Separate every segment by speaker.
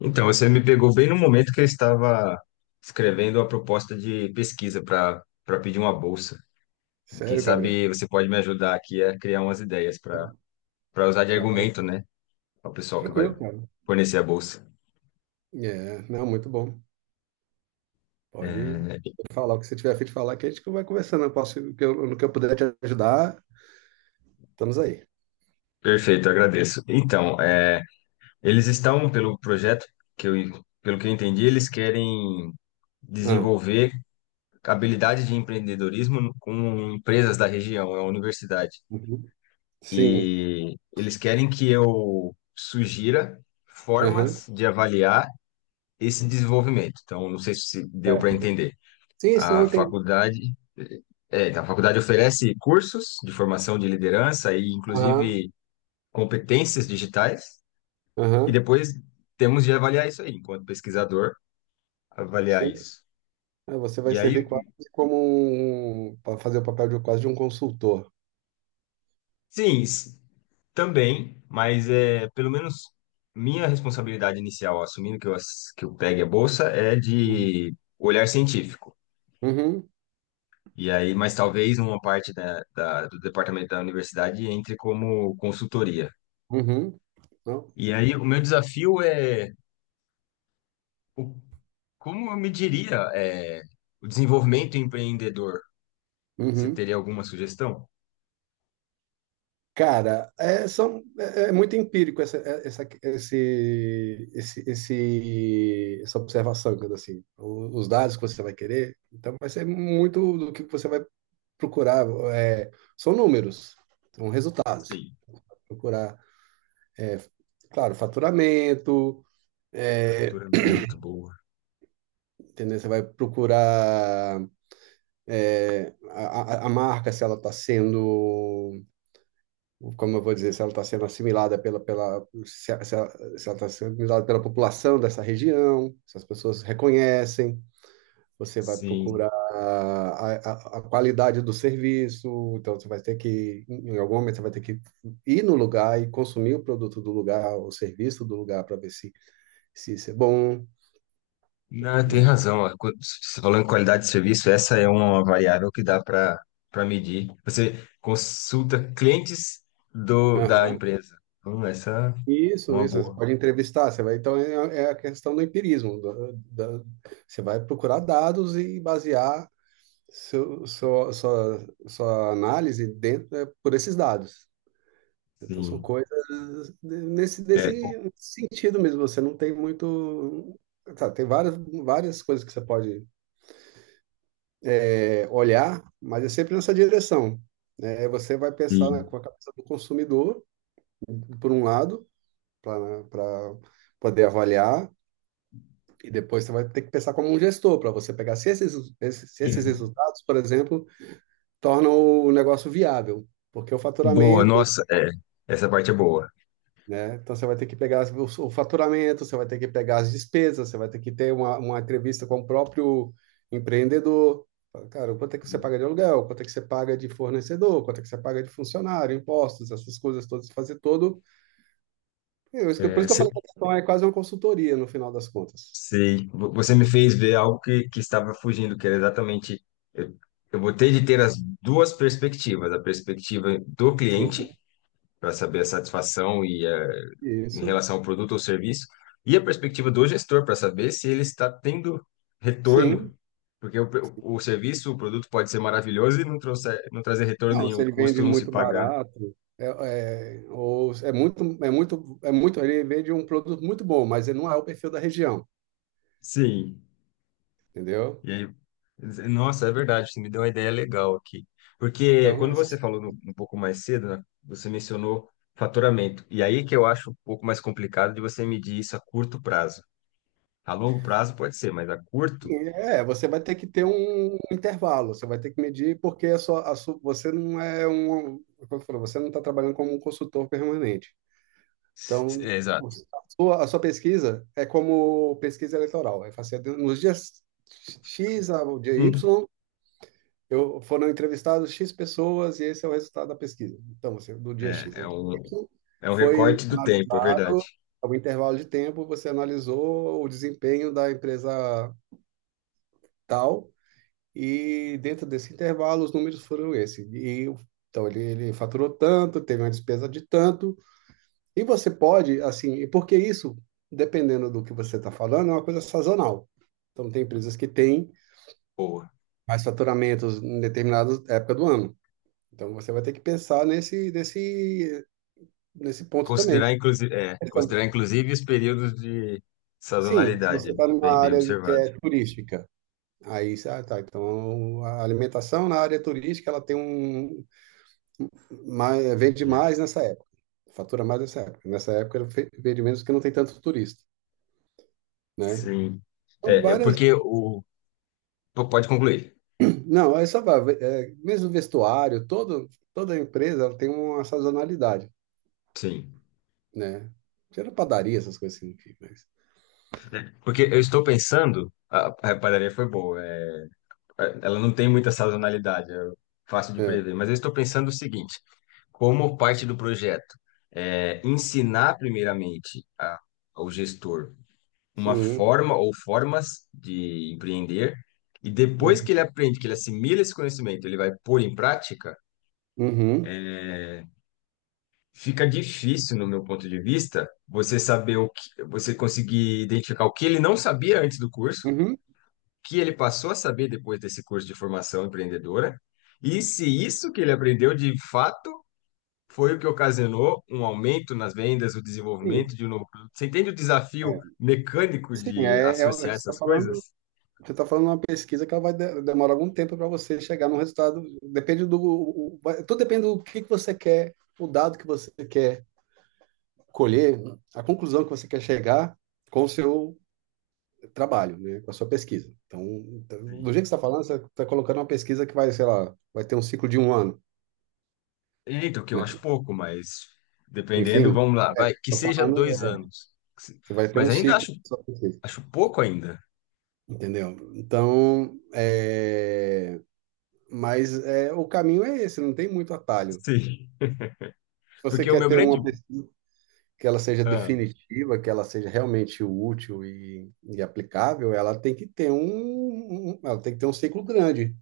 Speaker 1: Então, você me pegou bem no momento que eu estava escrevendo a proposta de pesquisa para pedir uma bolsa. E quem
Speaker 2: Sério, Gabriel?
Speaker 1: sabe você pode me ajudar aqui a criar umas ideias para
Speaker 2: Claro,
Speaker 1: para usar de
Speaker 2: claro.
Speaker 1: argumento, né, ao pessoal que vai
Speaker 2: Tranquilo, cara.
Speaker 1: fornecer a bolsa.
Speaker 2: É, não, muito bom. Pode
Speaker 1: É,
Speaker 2: falar o que você tiver a fim de falar, que a gente vai conversando. Eu posso, o que eu, no que eu puder te ajudar, estamos aí.
Speaker 1: Perfeito, agradeço. Então, eles estão pelo projeto que eu, pelo que eu entendi, eles querem
Speaker 2: Ah,
Speaker 1: desenvolver habilidades de empreendedorismo com empresas da região, é a universidade.
Speaker 2: uhum. Sim.
Speaker 1: E eles querem que eu sugira
Speaker 2: Aham.
Speaker 1: formas de avaliar esse desenvolvimento. Então, não sei se deu para
Speaker 2: Certo.
Speaker 1: entender.
Speaker 2: Sim, se não
Speaker 1: A
Speaker 2: entendi.
Speaker 1: faculdade, a faculdade oferece cursos de formação de liderança e,
Speaker 2: Aham.
Speaker 1: inclusive, competências digitais. E
Speaker 2: Aham.
Speaker 1: depois temos de avaliar isso aí, enquanto pesquisador, avaliar
Speaker 2: Sim.
Speaker 1: isso.
Speaker 2: É, você vai
Speaker 1: E aí,
Speaker 2: servir quase como um, para fazer o papel de quase de um consultor.
Speaker 1: sim, também, mas é pelo menos minha responsabilidade inicial, assumindo que eu pegue a bolsa, é
Speaker 2: Uhum.
Speaker 1: de olhar científico.
Speaker 2: Uhum.
Speaker 1: E aí, mas talvez uma parte do departamento da universidade entre como consultoria.
Speaker 2: Uhum. Não?
Speaker 1: E aí, o meu desafio é o- como eu mediria o desenvolvimento empreendedor? Você
Speaker 2: Uhum.
Speaker 1: teria alguma sugestão?
Speaker 2: Cara, é, são, é, é muito empírico essa, essa observação, digamos assim. Os dados que você vai querer, então vai ser muito do que você vai procurar. É, são números, são resultados.
Speaker 1: Sim,
Speaker 2: Procurar, é, claro, faturamento, é,
Speaker 1: capturamento, boa.
Speaker 2: entendeu? Você vai procurar a marca, se ela está sendo como eu vou dizer, se ela está sendo assimilada pela, se ela está sendo assimilada pela população dessa região, se as pessoas reconhecem, você vai
Speaker 1: Sim.
Speaker 2: procurar a qualidade do serviço, então você vai ter que, em algum momento, você vai ter que ir no lugar e consumir o produto do lugar, o serviço do lugar, para ver se, se isso é bom.
Speaker 1: Não, tem
Speaker 2: É.
Speaker 1: razão. Ó. Quando você falou em qualidade de serviço, essa é uma variável que dá para medir. Você consulta clientes da
Speaker 2: Aham.
Speaker 1: empresa. Essa é
Speaker 2: Isso,
Speaker 1: uma
Speaker 2: isso, você
Speaker 1: boa.
Speaker 2: pode entrevistar, você vai, então é, é a questão do empirismo, você vai procurar dados e basear seu, sua análise dentro é por esses dados. Então, são
Speaker 1: Sim.
Speaker 2: coisas nesse,
Speaker 1: É,
Speaker 2: desse sentido mesmo. Você não tem muito. Tá, tem várias, várias coisas que você pode, é, olhar, mas é sempre nessa direção. Né? Você vai pensar, né,
Speaker 1: sim.
Speaker 2: com a cabeça do consumidor, por um lado, para poder avaliar, e depois você vai ter que pensar como um gestor, para você pegar se esses, se
Speaker 1: É.
Speaker 2: esses resultados, por exemplo, torna o negócio viável, porque o
Speaker 1: Boa,
Speaker 2: faturamento,
Speaker 1: nossa, é, essa parte é boa.
Speaker 2: né? Então você vai ter que pegar o faturamento, você vai ter que pegar as despesas, você vai ter que ter uma entrevista com o próprio empreendedor. Fala, cara, quanto é que você paga de aluguel? Quanto é que você paga de fornecedor? Quanto é que você paga de funcionário? Impostos, essas coisas todas, fazer todo. É, isso, por
Speaker 1: É,
Speaker 2: isso que eu
Speaker 1: se-
Speaker 2: falei que a questão é quase uma consultoria no final das contas.
Speaker 1: Sei. Você me fez ver algo que estava fugindo, que era exatamente. Eu, eu vou ter de ter as duas perspectivas: a perspectiva do
Speaker 2: Sim,
Speaker 1: cliente, para saber a satisfação e a em
Speaker 2: isso.
Speaker 1: relação ao produto ou serviço, e a perspectiva do gestor para saber se ele está tendo retorno.
Speaker 2: Sim,
Speaker 1: Porque o serviço, o produto pode ser maravilhoso e não trazer retorno
Speaker 2: não,
Speaker 1: nenhum,
Speaker 2: se
Speaker 1: o
Speaker 2: ele vende
Speaker 1: custo não se
Speaker 2: muito
Speaker 1: pagar.
Speaker 2: barato, é, é, ou é muito, ele vende um produto muito bom, mas ele não é o perfil da região,
Speaker 1: Sim.
Speaker 2: entendeu?
Speaker 1: E aí, nossa, é verdade, você me deu uma ideia legal aqui. Porque
Speaker 2: Então,
Speaker 1: quando você
Speaker 2: essas,
Speaker 1: falou um pouco mais cedo, né, você mencionou faturamento. E aí que eu acho um pouco mais complicado de você medir isso a curto prazo. A longo prazo pode ser, mas a curto,
Speaker 2: é, você vai ter que ter um intervalo, você vai ter que medir, porque a sua, você não é um, como eu falo, você não está trabalhando como um consultor permanente. Então,
Speaker 1: é
Speaker 2: a
Speaker 1: exato.
Speaker 2: a sua pesquisa é como pesquisa eleitoral, é fazer nos dias X ao dia
Speaker 1: Hum.
Speaker 2: Y. Eu, foram entrevistados X pessoas e esse é o resultado da pesquisa. Então, você, do dia
Speaker 1: É,
Speaker 2: X ao
Speaker 1: é
Speaker 2: dia
Speaker 1: um,
Speaker 2: Y,
Speaker 1: É um
Speaker 2: foi
Speaker 1: recorte do tempo, é verdade.
Speaker 2: analisado, a um intervalo de tempo, você analisou o desempenho da empresa tal, e dentro desse intervalo, os números foram esse. E então, ele faturou tanto, teve uma despesa de tanto, e você pode, assim, e porque isso, dependendo do que você está falando, é uma coisa sazonal. Então, tem empresas que têm
Speaker 1: Boa.
Speaker 2: mais faturamentos em determinada época do ano. Então você vai ter que pensar nesse, nesse ponto também.
Speaker 1: Considerar, inclusive, é,
Speaker 2: Então,
Speaker 1: considerar inclusive os períodos de
Speaker 2: sim, se você
Speaker 1: sazonalidade,
Speaker 2: está numa
Speaker 1: bem, bem
Speaker 2: área que
Speaker 1: observado.
Speaker 2: é turística, aí, ah, tá. Então a alimentação na área turística ela tem um mais, vende mais nessa época, fatura mais nessa época. Nessa época ela vende menos porque não tem tanto turista, né?
Speaker 1: Sim.
Speaker 2: Então
Speaker 1: É, eu-
Speaker 2: várias,
Speaker 1: porque o. Pode concluir.
Speaker 2: não, é só é, mesmo vestuário, todo, toda empresa ela tem uma sazonalidade,
Speaker 1: Sim.
Speaker 2: né? Tira padaria essas coisas assim, enfim, mas
Speaker 1: Porque eu estou pensando. A padaria foi boa. É, ela não tem muita sazonalidade, é fácil de
Speaker 2: é,
Speaker 1: prever. Mas eu estou pensando o seguinte: como parte do projeto, é, ensinar primeiramente ao gestor uma
Speaker 2: sim.
Speaker 1: forma ou formas de empreender, e depois
Speaker 2: Uhum.
Speaker 1: que ele aprende, que ele assimila esse conhecimento, ele vai pôr em prática,
Speaker 2: Uhum.
Speaker 1: fica difícil, no meu ponto de vista, você saber você conseguir identificar o que ele não sabia antes do curso,
Speaker 2: Uhum.
Speaker 1: que ele passou a saber depois desse curso de formação empreendedora, e se isso que ele aprendeu de fato foi o que ocasionou um aumento nas vendas, o desenvolvimento
Speaker 2: Sim,
Speaker 1: de um novo produto. Você entende o desafio
Speaker 2: é,
Speaker 1: mecânico
Speaker 2: sim,
Speaker 1: de
Speaker 2: é, você
Speaker 1: associar
Speaker 2: está
Speaker 1: essas
Speaker 2: falando,
Speaker 1: coisas?
Speaker 2: você tá falando uma pesquisa que ela vai demorar algum tempo para você chegar num resultado. Depende do, tudo depende do que você quer, o dado que você quer colher, a conclusão que você quer chegar com o seu trabalho, né, com a sua pesquisa. Então, então, do
Speaker 1: Sim.
Speaker 2: jeito que você está falando, você está colocando uma pesquisa que vai, sei lá, vai ter um ciclo de um ano,
Speaker 1: Eita, o que eu acho
Speaker 2: né?
Speaker 1: pouco, mas dependendo,
Speaker 2: Enfim,
Speaker 1: vamos lá, vai, que
Speaker 2: estou
Speaker 1: seja
Speaker 2: falando,
Speaker 1: dois
Speaker 2: é,
Speaker 1: anos. Que se-
Speaker 2: você vai ter
Speaker 1: Mas
Speaker 2: um
Speaker 1: ainda
Speaker 2: ciclo da sua pesquisa,
Speaker 1: acho pouco ainda.
Speaker 2: entendeu? Então, é, mas é, o caminho é esse, não tem muito atalho.
Speaker 1: Sim,
Speaker 2: Se você
Speaker 1: porque o
Speaker 2: quer
Speaker 1: meu
Speaker 2: ter
Speaker 1: grande.
Speaker 2: uma pesquisa que ela seja
Speaker 1: Ah,
Speaker 2: definitiva, que ela seja realmente útil e aplicável, ela tem que ter um, ela tem que ter um ciclo grande,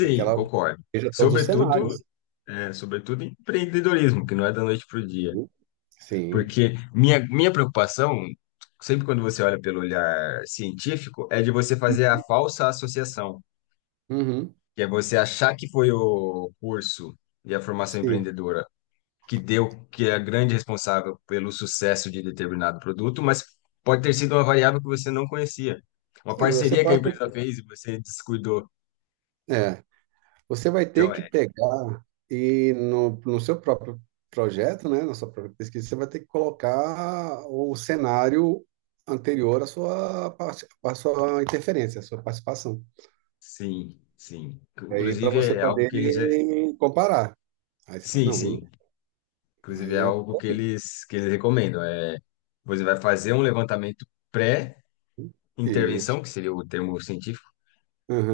Speaker 2: para que ela
Speaker 1: concordo.
Speaker 2: veja todos os cenários.
Speaker 1: Sobretudo, sobretudo em empreendedorismo, que não é da noite para o dia.
Speaker 2: Né? Sim.
Speaker 1: Porque minha preocupação, sempre quando você olha pelo olhar científico, é de você fazer a falsa associação,
Speaker 2: Uhum.
Speaker 1: que é você achar que foi o curso e a formação
Speaker 2: Sim.
Speaker 1: empreendedora que é a grande responsável pelo sucesso de determinado produto, mas pode ter sido uma variável que você não conhecia. Uma
Speaker 2: Sim, você
Speaker 1: parceria que a
Speaker 2: pode ter
Speaker 1: empresa
Speaker 2: que.
Speaker 1: fez e você descuidou.
Speaker 2: É. Você vai ter
Speaker 1: Então,
Speaker 2: que
Speaker 1: é,
Speaker 2: pegar e no, no seu próprio projeto, né, na sua própria pesquisa, você vai ter que colocar o cenário anterior à sua, à sua interferência, à sua participação.
Speaker 1: sim, sim.
Speaker 2: Aí para
Speaker 1: Inclusive,
Speaker 2: você
Speaker 1: é algo
Speaker 2: poder
Speaker 1: que eles. É-
Speaker 2: comparar. Aí você fala,
Speaker 1: Sim,
Speaker 2: não,
Speaker 1: sim. Inclusive, é
Speaker 2: aí é
Speaker 1: algo que eles recomendam. É, você vai fazer um levantamento pré-intervenção,
Speaker 2: isso.
Speaker 1: que seria o termo científico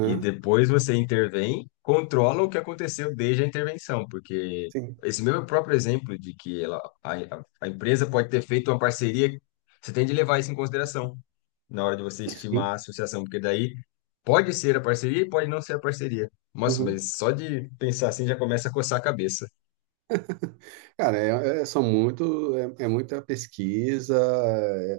Speaker 1: e depois você intervém, controla o que aconteceu desde a intervenção, porque
Speaker 2: sim,
Speaker 1: esse meu próprio exemplo de que a empresa pode ter feito uma parceria, você tem de levar isso em consideração na hora de você estimar
Speaker 2: sim.
Speaker 1: a associação, porque daí pode ser a parceria e pode não ser a parceria. Nossa,
Speaker 2: Uhum.
Speaker 1: mas só de pensar assim já começa a coçar a cabeça.
Speaker 2: Cara, é, são muito, é, é muita pesquisa, é,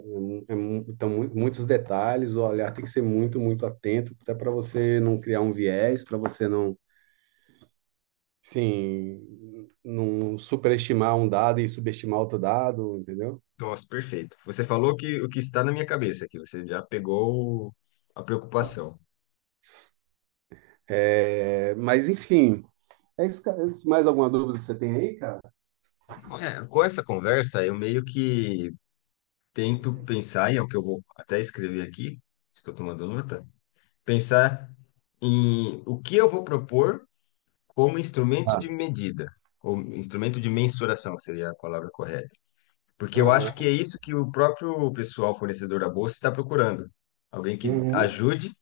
Speaker 2: é, então, muitos detalhes, o olhar tem que ser muito, muito atento, até para você não criar um viés, para você não, sim, não superestimar um dado e subestimar outro dado, entendeu?
Speaker 1: Nossa, perfeito. Você falou que o que está na minha cabeça aqui, você já pegou a preocupação.
Speaker 2: É, mas, enfim, é isso, cara. Mais alguma dúvida que você tem aí, cara?
Speaker 1: É, com essa conversa, eu meio que tento pensar, e é o que eu vou até escrever aqui, estou tomando nota, pensar em o que eu vou propor como instrumento
Speaker 2: Ah,
Speaker 1: de medida, ou instrumento de mensuração seria a palavra correta. Porque eu acho que é
Speaker 2: aham.
Speaker 1: isso que o próprio pessoal fornecedor da bolsa está procurando. Alguém que
Speaker 2: Uhum.
Speaker 1: ajude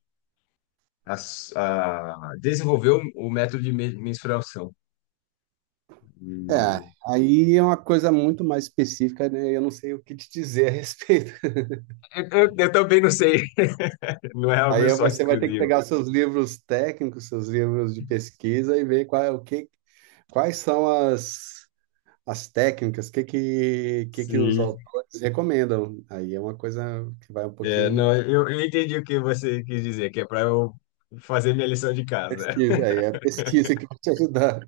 Speaker 1: a desenvolver o método de mensuração.
Speaker 2: É,
Speaker 1: E
Speaker 2: aí é uma coisa muito mais específica, né? Eu não sei o que te dizer a respeito.
Speaker 1: eu também não sei, não é algo
Speaker 2: Aí
Speaker 1: só
Speaker 2: você vai ter que
Speaker 1: exclusivo.
Speaker 2: pegar seus livros técnicos, seus livros de pesquisa e ver qual, é o que, quais são as, as técnicas, o que, que os
Speaker 1: Sim.
Speaker 2: autores recomendam. Aí é uma coisa que vai um
Speaker 1: É,
Speaker 2: pouquinho
Speaker 1: não, eu entendi o que você quis dizer, que é para eu fazer minha lição de casa.
Speaker 2: pesquisa, aí é a pesquisa que vai te ajudar.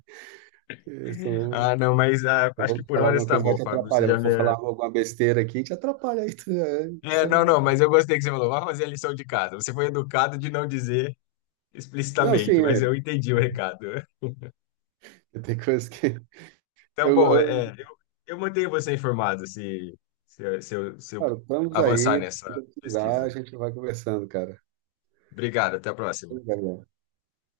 Speaker 2: Se eu
Speaker 1: Ah, não, mas ah,
Speaker 2: eu
Speaker 1: acho que
Speaker 2: vou
Speaker 1: por
Speaker 2: falar
Speaker 1: hora
Speaker 2: alguma
Speaker 1: está
Speaker 2: coisa, que vai
Speaker 1: bom,
Speaker 2: te
Speaker 1: Fábio. Você
Speaker 2: atrapalhar. Eu
Speaker 1: já me.
Speaker 2: vou falar alguma besteira aqui, e te atrapalha aí. É, isso
Speaker 1: É, não, não, mas eu gostei que você falou. Vá fazer a lição de casa. Você foi educado de não dizer
Speaker 2: Não, sim,
Speaker 1: explicitamente,
Speaker 2: é,
Speaker 1: mas eu entendi o recado.
Speaker 2: tem coisas que.
Speaker 1: Então,
Speaker 2: Eu,
Speaker 1: bom,
Speaker 2: eu-
Speaker 1: eu mantenho você informado se eu se eu
Speaker 2: cara, estamos
Speaker 1: avançar
Speaker 2: aí,
Speaker 1: nessa
Speaker 2: precisar, a
Speaker 1: pesquisa.
Speaker 2: gente vai conversando, cara.
Speaker 1: Obrigado, até a próxima.